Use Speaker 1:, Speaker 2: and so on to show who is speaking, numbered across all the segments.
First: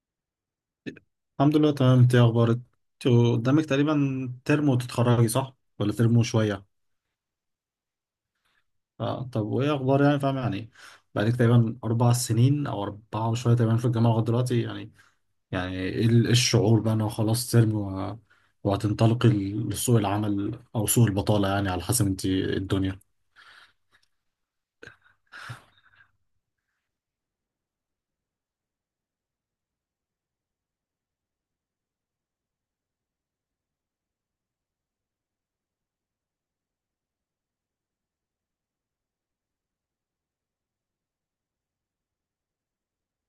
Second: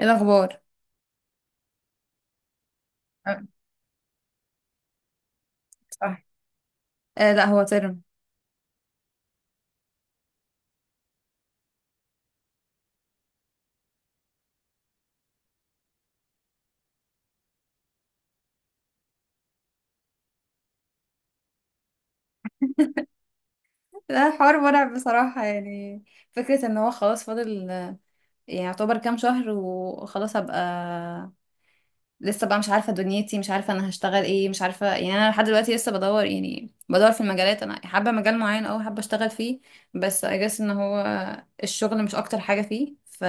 Speaker 1: ايه الاخبار؟
Speaker 2: الحمد لله، تمام. انت ايه اخبارك؟ انت
Speaker 1: آه،
Speaker 2: قدامك تقريبا ترم وتتخرجي، صح، ولا ترم
Speaker 1: صح.
Speaker 2: وشويه؟
Speaker 1: آه، لا هو ترم.
Speaker 2: آه. طب وايه اخبار، يعني فاهم يعني. بقالك تقريبا 4 سنين او اربعه وشويه تقريبا في الجامعه لغايه دلوقتي يعني. يعني ايه ايه الشعور بقى ان هو خلاص ترم وهتنطلقي لسوق العمل او سوق البطاله، يعني على حسب انت ايه الدنيا.
Speaker 1: ده حوار مرعب بصراحة يعني. فكرة ان هو خلاص فاضل، يعني يعتبر كام شهر وخلاص هبقى. لسه بقى مش عارفة دنيتي، مش عارفة انا هشتغل ايه، مش عارفة يعني. انا لحد دلوقتي لسه بدور، يعني بدور في المجالات انا حابة مجال معين او حابة اشتغل فيه. بس اجس ان هو الشغل مش اكتر حاجة فيه، ف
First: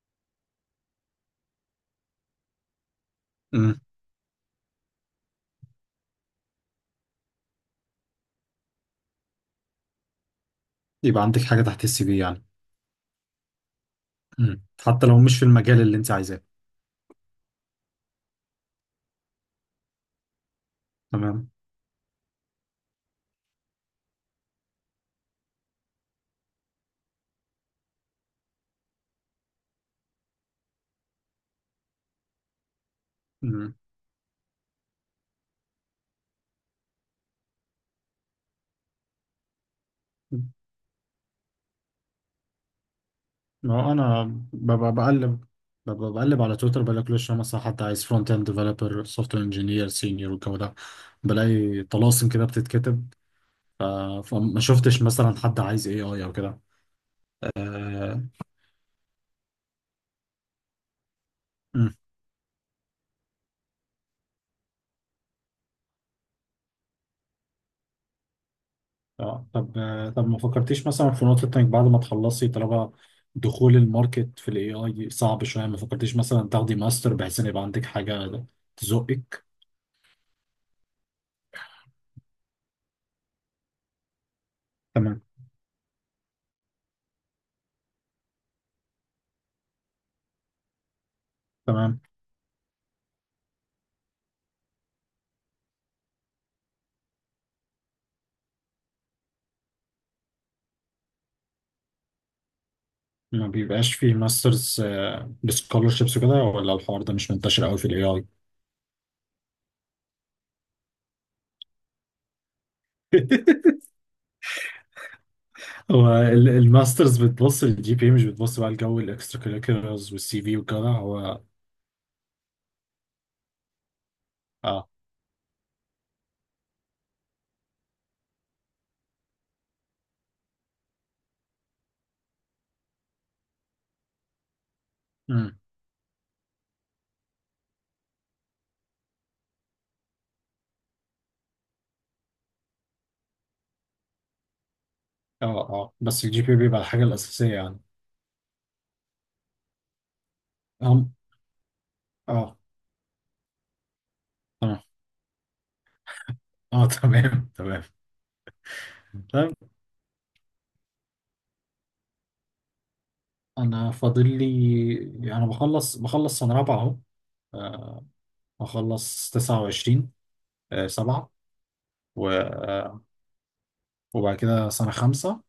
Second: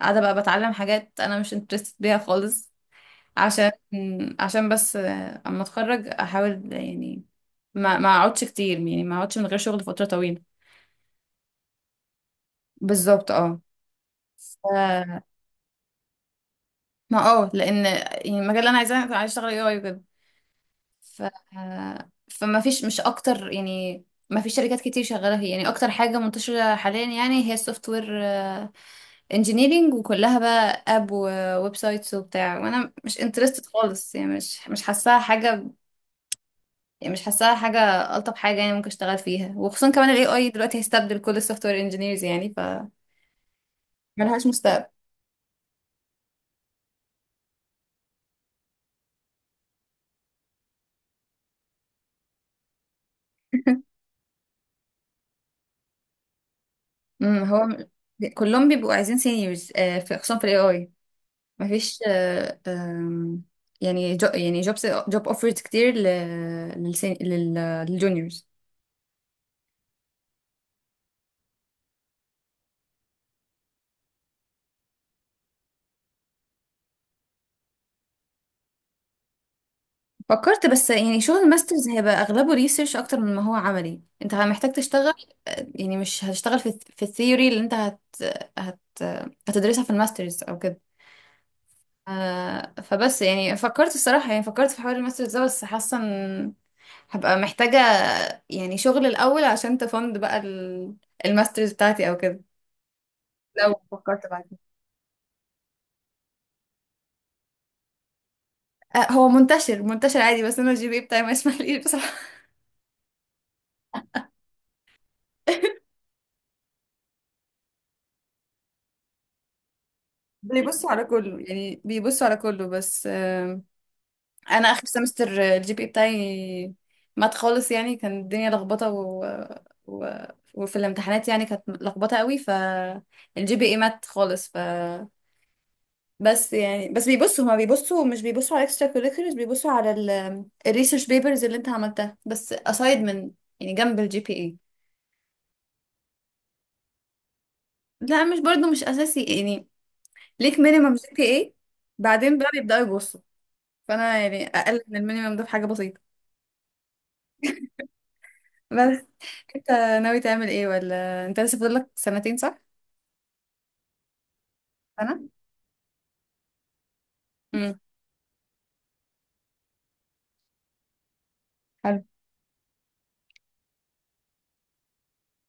Speaker 1: قاعدة بقى بتعلم حاجات انا مش انترستد بيها خالص. عشان
Speaker 2: امم.
Speaker 1: عشان بس آه، اما اتخرج احاول يعني ما اقعدش كتير، يعني ما اقعدش من غير شغل فترة طويلة.
Speaker 2: يبقى عندك حاجه تحت السي في يعني.
Speaker 1: بالظبط اه. ف...
Speaker 2: حتى لو مش في المجال اللي انت عايزاه.
Speaker 1: ما اه، لان يعني المجال اللي انا عايزاه كنت عايزه اشتغل اي اي وكده. ف...
Speaker 2: تمام.
Speaker 1: فما فيش، مش اكتر يعني. ما فيش شركات كتير شغاله فيه يعني. اكتر حاجه منتشره حاليا يعني هي السوفت وير انجينيرنج، وكلها بقى اب وويب سايتس وبتاع، وانا مش انترستد خالص يعني. مش حاساها حاجه، يعني مش حاساها حاجة. ألطف حاجة يعني ممكن اشتغل فيها، وخصوصا كمان ال
Speaker 2: امم.
Speaker 1: AI دلوقتي هيستبدل كل ال software engineers يعني، ف
Speaker 2: ما هو انا
Speaker 1: ملهاش مستقبل.
Speaker 2: ببقى بقلب ببقى بقلب على تويتر، بلاقي كل شويه مثلا حد عايز فرونت اند ديفلوبر، سوفت وير انجينير، سينيور، والجو ده، بلاقي طلاسم كده بتتكتب. ف- فما شفتش مثلا حد عايز اي اي او كده.
Speaker 1: هو
Speaker 2: آه.
Speaker 1: كلهم بيبقوا عايزين seniors، آه، في خصوصا في ال AI.
Speaker 2: أمم.
Speaker 1: مفيش آه، آم، يعني جو، يعني jobs، job offers كتير لل للجونيورز.
Speaker 2: آه، طب ما فكرتيش مثلا في نقطه انك بعد ما تخلصي، طالما دخول الماركت في الاي اي صعب شويه، ما فكرتيش مثلا تاخدي ماستر بحيث ان يبقى عندك حاجه تزقك.
Speaker 1: فكرت، بس يعني شغل الماسترز هيبقى أغلبه ريسيرش أكتر من ما هو عملي. انت محتاج تشتغل
Speaker 2: تمام،
Speaker 1: يعني، مش هتشتغل في الثيوري اللي انت هت... هتدرسها في الماسترز أو كده.
Speaker 2: تمام.
Speaker 1: آه، فبس يعني فكرت الصراحة، يعني فكرت في حوار الماسترز ده، بس حاسة ان هبقى محتاجة يعني شغل الأول عشان تفند بقى الماسترز بتاعتي أو كده.
Speaker 2: ما
Speaker 1: لو
Speaker 2: بيبقاش فيه
Speaker 1: فكرت بعد كده.
Speaker 2: ماسترز بسكولرشيبس وكده، ولا الحوار ده مش منتشر قوي في الاي اي؟
Speaker 1: آه، هو منتشر عادي، بس أنا الجي بي إيه بتاعي ما يسمحليش بصراحة.
Speaker 2: هو الماسترز بتبص للجي بي، مش بتبص بقى لجو الاكسترا كريكولرز والسي في وكده، هو.
Speaker 1: يعني بيبصوا على كله، بس آه، أنا آخر
Speaker 2: اه.
Speaker 1: سمستر الجي بي إيه بتاعي مات خالص. يعني كان الدنيا لخبطة، و... وفي الامتحانات يعني كانت لخبطة قوي، فالجي بي اي مات خالص.
Speaker 2: امم.
Speaker 1: بس يعني بس بيبصوا هما بيبصوا مش بيبصوا على اكسترا كوريكولرز، بيبصوا على الريسيرش بيبرز اللي انت عملتها، بس aside من، يعني جنب الجي بي اي.
Speaker 2: اه، اه، بس الجي بي بيبقى الحاجة الأساسية يعني.
Speaker 1: لا، مش برضو مش اساسي يعني. ليك مينيمم جي
Speaker 2: أم.
Speaker 1: بي اي، بعدين بقى
Speaker 2: اه.
Speaker 1: بيبداوا يبصوا. فانا يعني
Speaker 2: تمام.
Speaker 1: اقل من المينيمم ده في حاجه بسيطه.
Speaker 2: اه. تمام، تمام.
Speaker 1: بس
Speaker 2: طيب.
Speaker 1: انت ناوي تعمل ايه؟ ولا انت لسه فاضل لك سنتين؟ صح؟
Speaker 2: أنا فاضل لي،
Speaker 1: انا.
Speaker 2: يعني أنا بخلص سنة رابعة أهو.
Speaker 1: امم.
Speaker 2: آه. هخلص 29، سبعة.
Speaker 1: حلو.
Speaker 2: وبعد كده سنة خمسة.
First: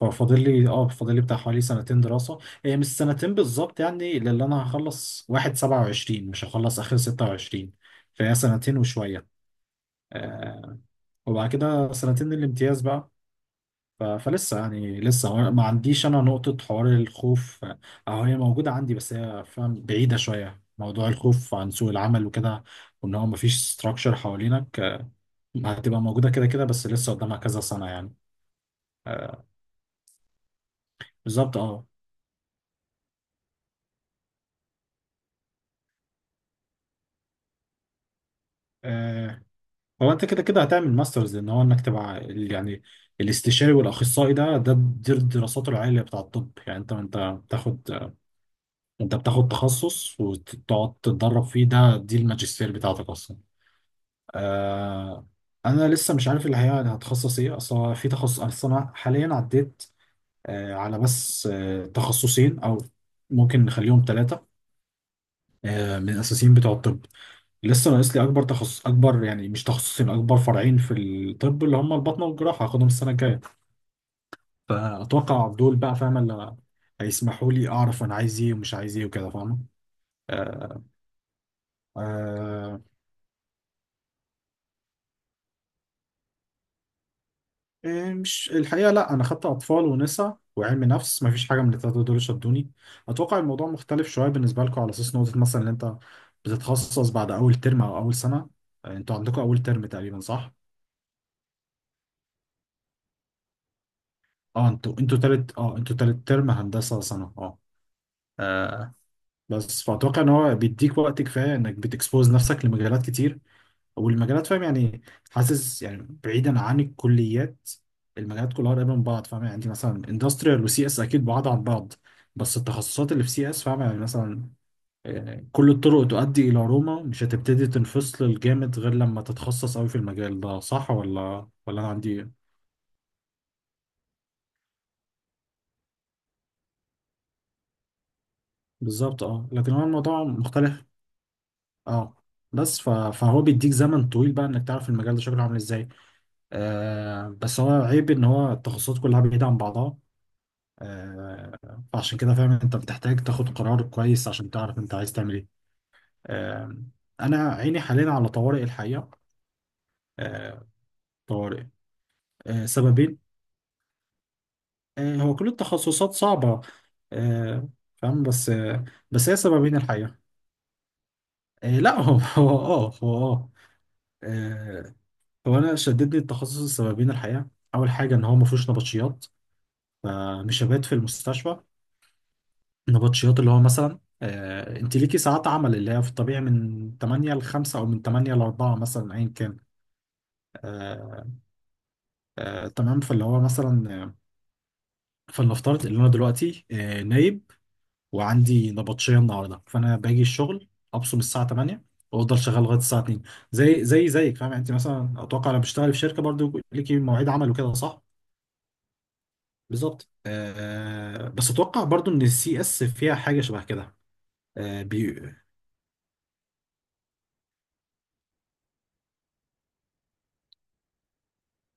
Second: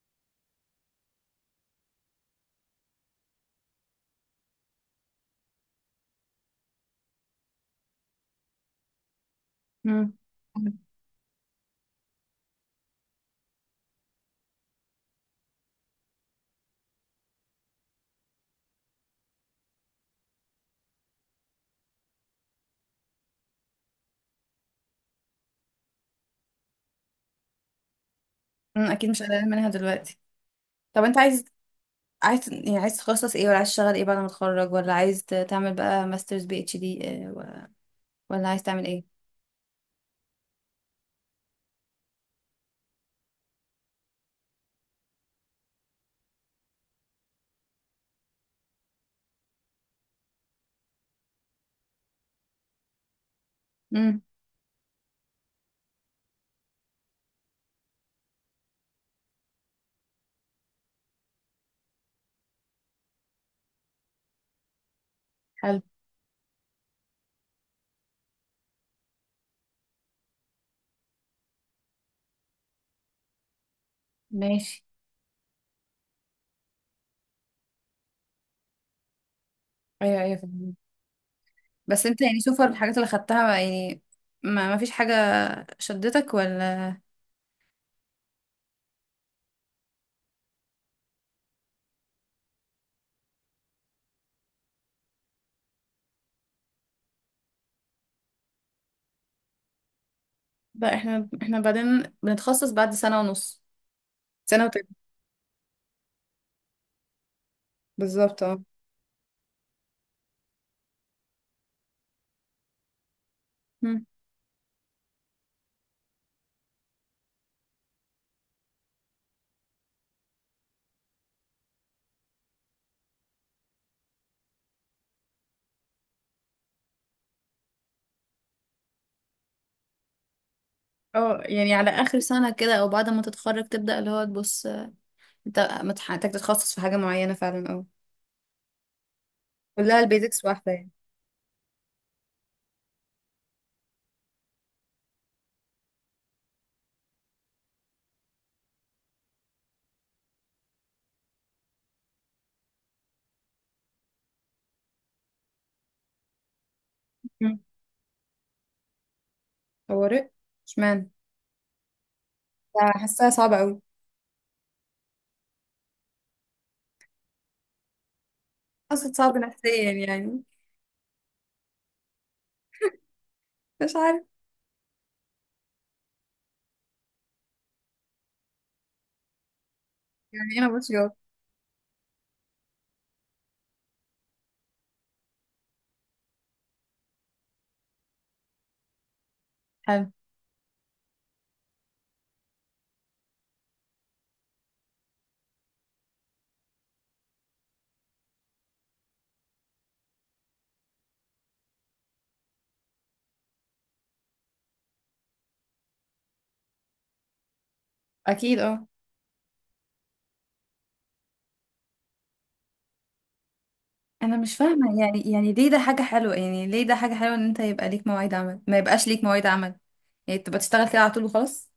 Speaker 2: ففاضل لي اه فاضل لي بتاع حوالي سنتين دراسة. هي مش سنتين بالظبط يعني، لأن أنا هخلص واحد سبعة وعشرين، مش هخلص آخر 26. فهي سنتين وشوية.
Speaker 1: امم.
Speaker 2: آه. وبعد كده سنتين الامتياز بقى. فلسه يعني، لسه ما عنديش أنا نقطة حوار الخوف. أو هي موجودة عندي، بس هي فاهم بعيدة شوية. موضوع الخوف عن سوق العمل وكده، وإن هو مفيش ستراكشر حوالينك، هتبقى موجودة كده كده، بس لسه قدامها كذا سنة يعني.
Speaker 1: اكيد مش
Speaker 2: آه،
Speaker 1: قلقان منها دلوقتي. طب انت عايز،
Speaker 2: بالظبط، اه.
Speaker 1: عايز تخصص ايه؟ ولا عايز تشتغل ايه بعد ما تتخرج؟ ولا عايز تعمل بقى ماسترز بي اتش دي؟ ولا عايز تعمل ايه؟
Speaker 2: آه، هو انت كده كده هتعمل ماسترز. ان هو انك تبقى يعني الاستشاري والاخصائي، ده ده دي دراساته العليا بتاع الطب يعني. بتاخد انت بتاخد تخصص وتقعد تتدرب فيه، دي الماجستير بتاعتك اصلا.
Speaker 1: امم.
Speaker 2: آه. انا لسه مش عارف اللي هي هتخصص ايه اصلا، في تخصص اصلا، انا حاليا عديت على بس تخصصين او ممكن نخليهم ثلاثة،
Speaker 1: حلو.
Speaker 2: من الاساسيين بتوع الطب. لسه ناقص لي اكبر تخصص اكبر يعني، مش تخصصين، اكبر فرعين في الطب، اللي هم البطنه والجراحه، هاخدهم السنه الجايه.
Speaker 1: ماشي.
Speaker 2: فاتوقع دول بقى، فاهم، اللي هيسمحوا لي اعرف انا عايز ايه ومش عايز ايه وكده، فاهم.
Speaker 1: ايوه ايوه، فهمت.
Speaker 2: آه.
Speaker 1: بس انت يعني سوفر
Speaker 2: آه.
Speaker 1: الحاجات اللي خدتها يعني، ما فيش حاجة شدتك؟ ولا؟
Speaker 2: إيه، مش الحقيقه لا، انا خدت اطفال ونساء وعلم نفس، ما فيش حاجه من الثلاثه دول شدوني. اتوقع الموضوع مختلف شويه بالنسبه لكم، على اساس نقطه مثلا ان انت بتتخصص بعد اول ترم او اول سنه. آه، انتوا عندكم اول ترم تقريبا، صح؟
Speaker 1: بقى احنا، بعدين بنتخصص بعد سنة ونص، سنة وتلت.
Speaker 2: انتوا تالت، ترم هندسه سنه، اه.
Speaker 1: بالظبط اه.
Speaker 2: آه، بس فأتوقع إن هو بيديك وقت كفاية إنك بتكسبوز نفسك لمجالات كتير.
Speaker 1: مم.
Speaker 2: والمجالات، فاهم يعني، حاسس يعني، بعيدا عن الكليات، المجالات كلها قريبة من بعض، فاهم يعني. عندي مثلا اندستريال وسي اس، أكيد بعاد عن بعض. بس التخصصات اللي في سي اس فاهم يعني، مثلا، آه، كل الطرق تؤدي إلى روما. مش هتبتدي تنفصل الجامد غير لما تتخصص أوي في المجال ده، صح
Speaker 1: اه،
Speaker 2: ولا
Speaker 1: يعني
Speaker 2: ولا أنا
Speaker 1: على اخر
Speaker 2: عندي؟
Speaker 1: سنة كده، او بعد ما تتخرج تبدأ اللي هو تبص انت محتاج تتخصص في حاجة معينة فعلا، اه.
Speaker 2: بالظبط، اه. لكن هو
Speaker 1: كلها
Speaker 2: الموضوع
Speaker 1: البيزكس واحدة
Speaker 2: مختلف.
Speaker 1: يعني.
Speaker 2: اه. بس فهو بيديك زمن طويل بقى انك تعرف المجال ده شكله عامل ازاي. آه، بس هو عيب ان هو التخصصات كلها بعيدة عن بعضها. آه. فعشان كده فاهم انت بتحتاج تاخد قرار كويس، عشان تعرف انت عايز تعمل ايه. آه. انا
Speaker 1: مم.
Speaker 2: عيني حاليا على طوارئ، الحقيقة.
Speaker 1: طوارئ؟
Speaker 2: آه.
Speaker 1: اشمعنى؟
Speaker 2: طوارئ. آه، سببين.
Speaker 1: حاساها صعبة أوي.
Speaker 2: آه، هو كل التخصصات صعبة. آه. فاهم، بس.
Speaker 1: أصلا
Speaker 2: بس
Speaker 1: صعب
Speaker 2: هي سببين
Speaker 1: نفسيا
Speaker 2: الحقيقة.
Speaker 1: يعني.
Speaker 2: آه لا هو هو اه هو اه
Speaker 1: مش عارف
Speaker 2: آه، هو انا شددني التخصص السببين الحقيقة. اول حاجة ان هو ما فيهوش نبطشيات،
Speaker 1: يعني.
Speaker 2: فمش
Speaker 1: أنا
Speaker 2: هبات
Speaker 1: مش
Speaker 2: في
Speaker 1: جواب.
Speaker 2: المستشفى. نبطشيات اللي هو مثلا، انت ليكي ساعات عمل اللي هي في الطبيعي من 8 ل 5 او من 8 ل 4 مثلا، ايا كان.
Speaker 1: حلو.
Speaker 2: آه. تمام. فاللي هو مثلا، فلنفترض ان انا دلوقتي نايب، وعندي نبطشيه النهارده، فانا باجي الشغل، ابصم الساعه 8، وافضل شغال لغايه الساعه 2. زي زي زيك، فاهم يعني. انت مثلا اتوقع لو بتشتغلي في شركه، برضو ليكي مواعيد عمل وكده، صح؟
Speaker 1: اكيد اه.
Speaker 2: بالظبط. آه، آه، بس اتوقع برضو ان السي اس فيها حاجه شبه كده.
Speaker 1: انا مش فاهمه يعني، يعني ليه ده حاجه حلوه؟ يعني ليه ده حاجه حلوه ان انت يبقى ليك مواعيد عمل، ما يبقاش ليك مواعيد عمل؟ يعني تبقى تشتغل كده على طول وخلاص.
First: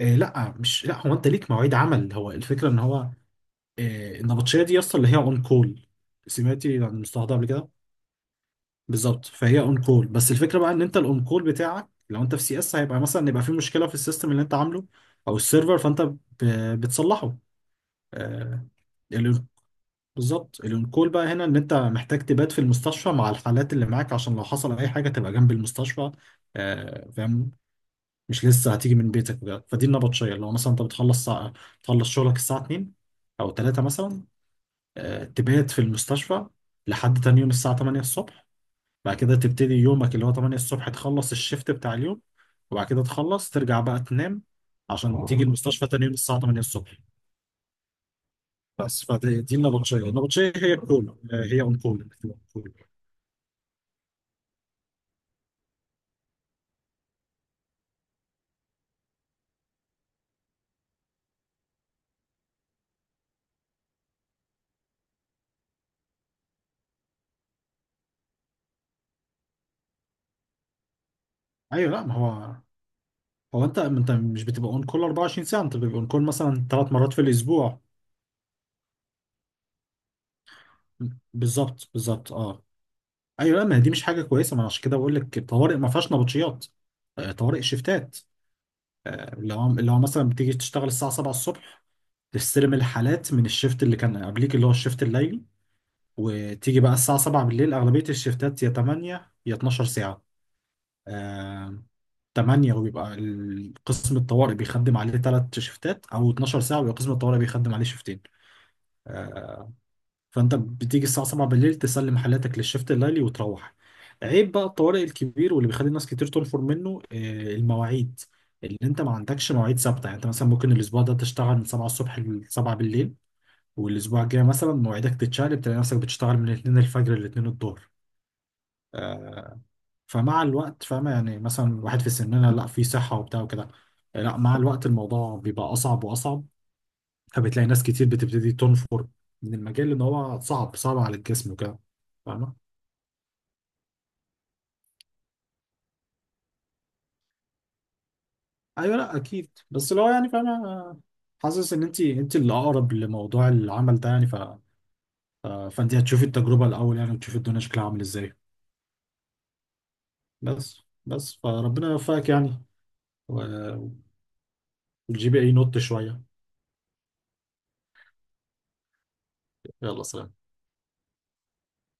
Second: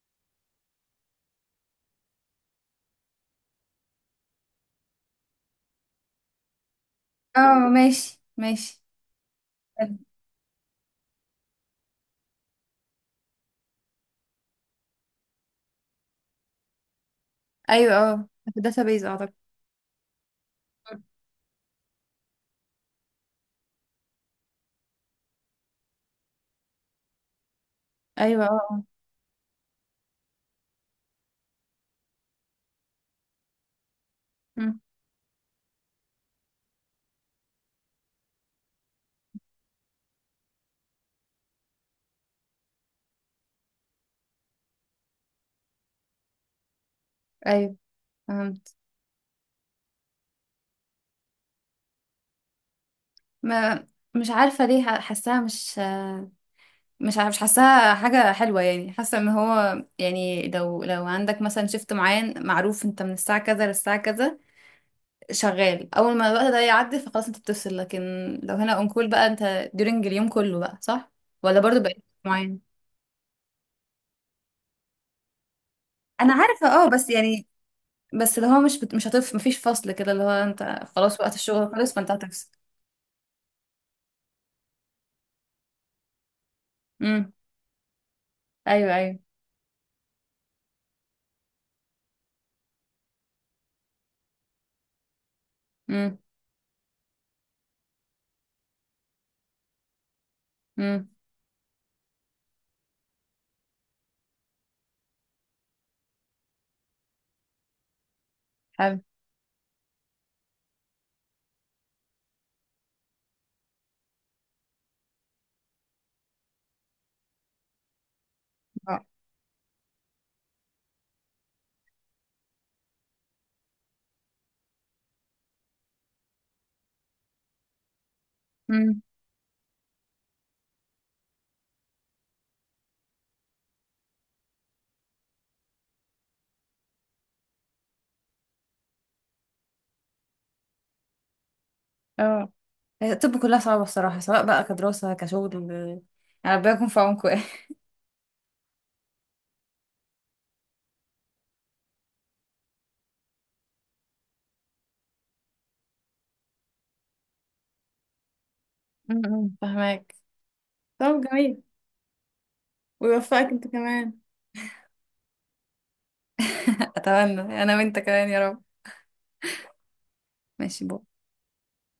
Speaker 2: لا، هو انت ليك مواعيد عمل. هو الفكره ان هو، آه، النبطشيه دي اصلا اللي هي اون كول. سمعتي عن المصطلح ده قبل
Speaker 1: اه،
Speaker 2: كده؟
Speaker 1: ماشي ماشي.
Speaker 2: بالظبط. فهي اون
Speaker 1: حلو.
Speaker 2: كول، بس الفكره بقى ان انت الاون كول بتاعك، لو انت في سي اس، هيبقى مثلا يبقى في مشكله في السيستم اللي انت عامله او السيرفر، فانت بتصلحه.
Speaker 1: ايوه اه، في
Speaker 2: آه
Speaker 1: الداتابيز اعتقد.
Speaker 2: ال- بالظبط. الاون كول بقى هنا ان انت محتاج تبات في المستشفى مع الحالات اللي معاك، عشان لو حصل اي حاجه تبقى جنب المستشفى، آه، فاهم.
Speaker 1: ايوه
Speaker 2: مش
Speaker 1: اه،
Speaker 2: لسه
Speaker 1: آه.
Speaker 2: هتيجي من بيتك بجد. فدي النبطشيه، اللي هو مثلا انت بتخلص شغلك الساعه 2 او 3 مثلا،
Speaker 1: مم.
Speaker 2: آه، تبات في المستشفى لحد تاني يوم الساعه 8 الصبح. بعد كده تبتدي يومك اللي هو 8 الصبح، تخلص الشيفت بتاع اليوم، وبعد كده تخلص ترجع بقى تنام، عشان تيجي المستشفى تاني يوم الساعه 8 الصبح.
Speaker 1: ايوه، فهمت.
Speaker 2: بس فدي دي النبطشيه هي الكول، آه، هي اون كول إنك تبقى on call.
Speaker 1: ما مش عارفه ليه حاساها مش، مش حاساها حاجة حلوة يعني. حاسة ان هو يعني، لو عندك مثلا شيفت معين معروف انت من الساعة كذا للساعة كذا، شغال اول ما الوقت ده يعدي فخلاص انت بتفصل. لكن لو هنا اون كول بقى انت ديورنج اليوم كله بقى صح؟ ولا برضو
Speaker 2: ايوه،
Speaker 1: بقى
Speaker 2: لا، ما هو،
Speaker 1: معين؟
Speaker 2: هو انت مش بتبقى اون كول 24 ساعه. انت بتبقى اون كول
Speaker 1: انا عارفة
Speaker 2: مثلا
Speaker 1: اه،
Speaker 2: ثلاث
Speaker 1: بس
Speaker 2: مرات في
Speaker 1: يعني
Speaker 2: الاسبوع.
Speaker 1: بس اللي هو مش هتف، مفيش فصل كده اللي هو انت خلاص وقت الشغل
Speaker 2: بالظبط،
Speaker 1: خلاص فانت
Speaker 2: بالظبط،
Speaker 1: هتفصل.
Speaker 2: اه. ايوه، لا، ما هي دي مش حاجه كويسه. ما أنا عشان كده بقول لك، الطوارئ ما فيهاش نبطشيات. آه،
Speaker 1: امم.
Speaker 2: طوارئ شيفتات.
Speaker 1: ايوه ايوه.
Speaker 2: آه، اللي هو مثلا بتيجي تشتغل الساعه 7 الصبح، تستلم الحالات من الشيفت اللي كان قبليك اللي هو الشيفت الليلي.
Speaker 1: امم.
Speaker 2: وتيجي بقى الساعه 7 بالليل. اغلبيه الشيفتات يا 8 يا 12
Speaker 1: امم.
Speaker 2: ساعه. آه، 8. وبيبقى قسم الطوارئ بيخدم عليه 3 شيفتات، او 12 ساعه ويبقى قسم الطوارئ بيخدم عليه شيفتين.
Speaker 1: حلو.
Speaker 2: آه، فانت بتيجي الساعه 7 بالليل، تسلم حالاتك للشفت الليلي وتروح. عيب بقى الطوارئ الكبير واللي بيخلي الناس كتير تنفر منه، آه، المواعيد، اللي انت ما عندكش مواعيد ثابته يعني. انت مثلا ممكن الاسبوع ده تشتغل من 7 الصبح ل 7 بالليل، والاسبوع الجاي مثلا مواعيدك تتشقلب، تلاقي نفسك بتشتغل من 2 الفجر ل 2 الظهر.
Speaker 1: اه
Speaker 2: آه، فمع الوقت، فاهمة يعني، مثلا واحد في سننا، لا، في صحة وبتاع وكده، لا، مع الوقت الموضوع بيبقى أصعب وأصعب. فبتلاقي ناس كتير بتبتدي تنفر من المجال، لان هو صعب صعب على الجسم وكده،
Speaker 1: اه.
Speaker 2: فاهمه.
Speaker 1: هي الطب كلها صعبة الصراحة، سواء بقى كدراسة كشغل يعني. ربنا يكون في عونكم يعني.
Speaker 2: ايوه، لا اكيد، بس لو يعني فاهمه، حاسس ان انت اللي اقرب لموضوع العمل ده يعني، فانت هتشوفي التجربه الاول يعني، وتشوفي الدنيا شكلها عامل ازاي.
Speaker 1: فهماك.
Speaker 2: بس
Speaker 1: طب
Speaker 2: بس
Speaker 1: جميل.
Speaker 2: فربنا يوفقك يعني.
Speaker 1: ويوفقك انت
Speaker 2: و-
Speaker 1: كمان.
Speaker 2: وتجيبي اي نوت شويه.
Speaker 1: أتمنى، أنا وأنت كمان يا رب.
Speaker 2: يلا، سلام.
Speaker 1: ماشي.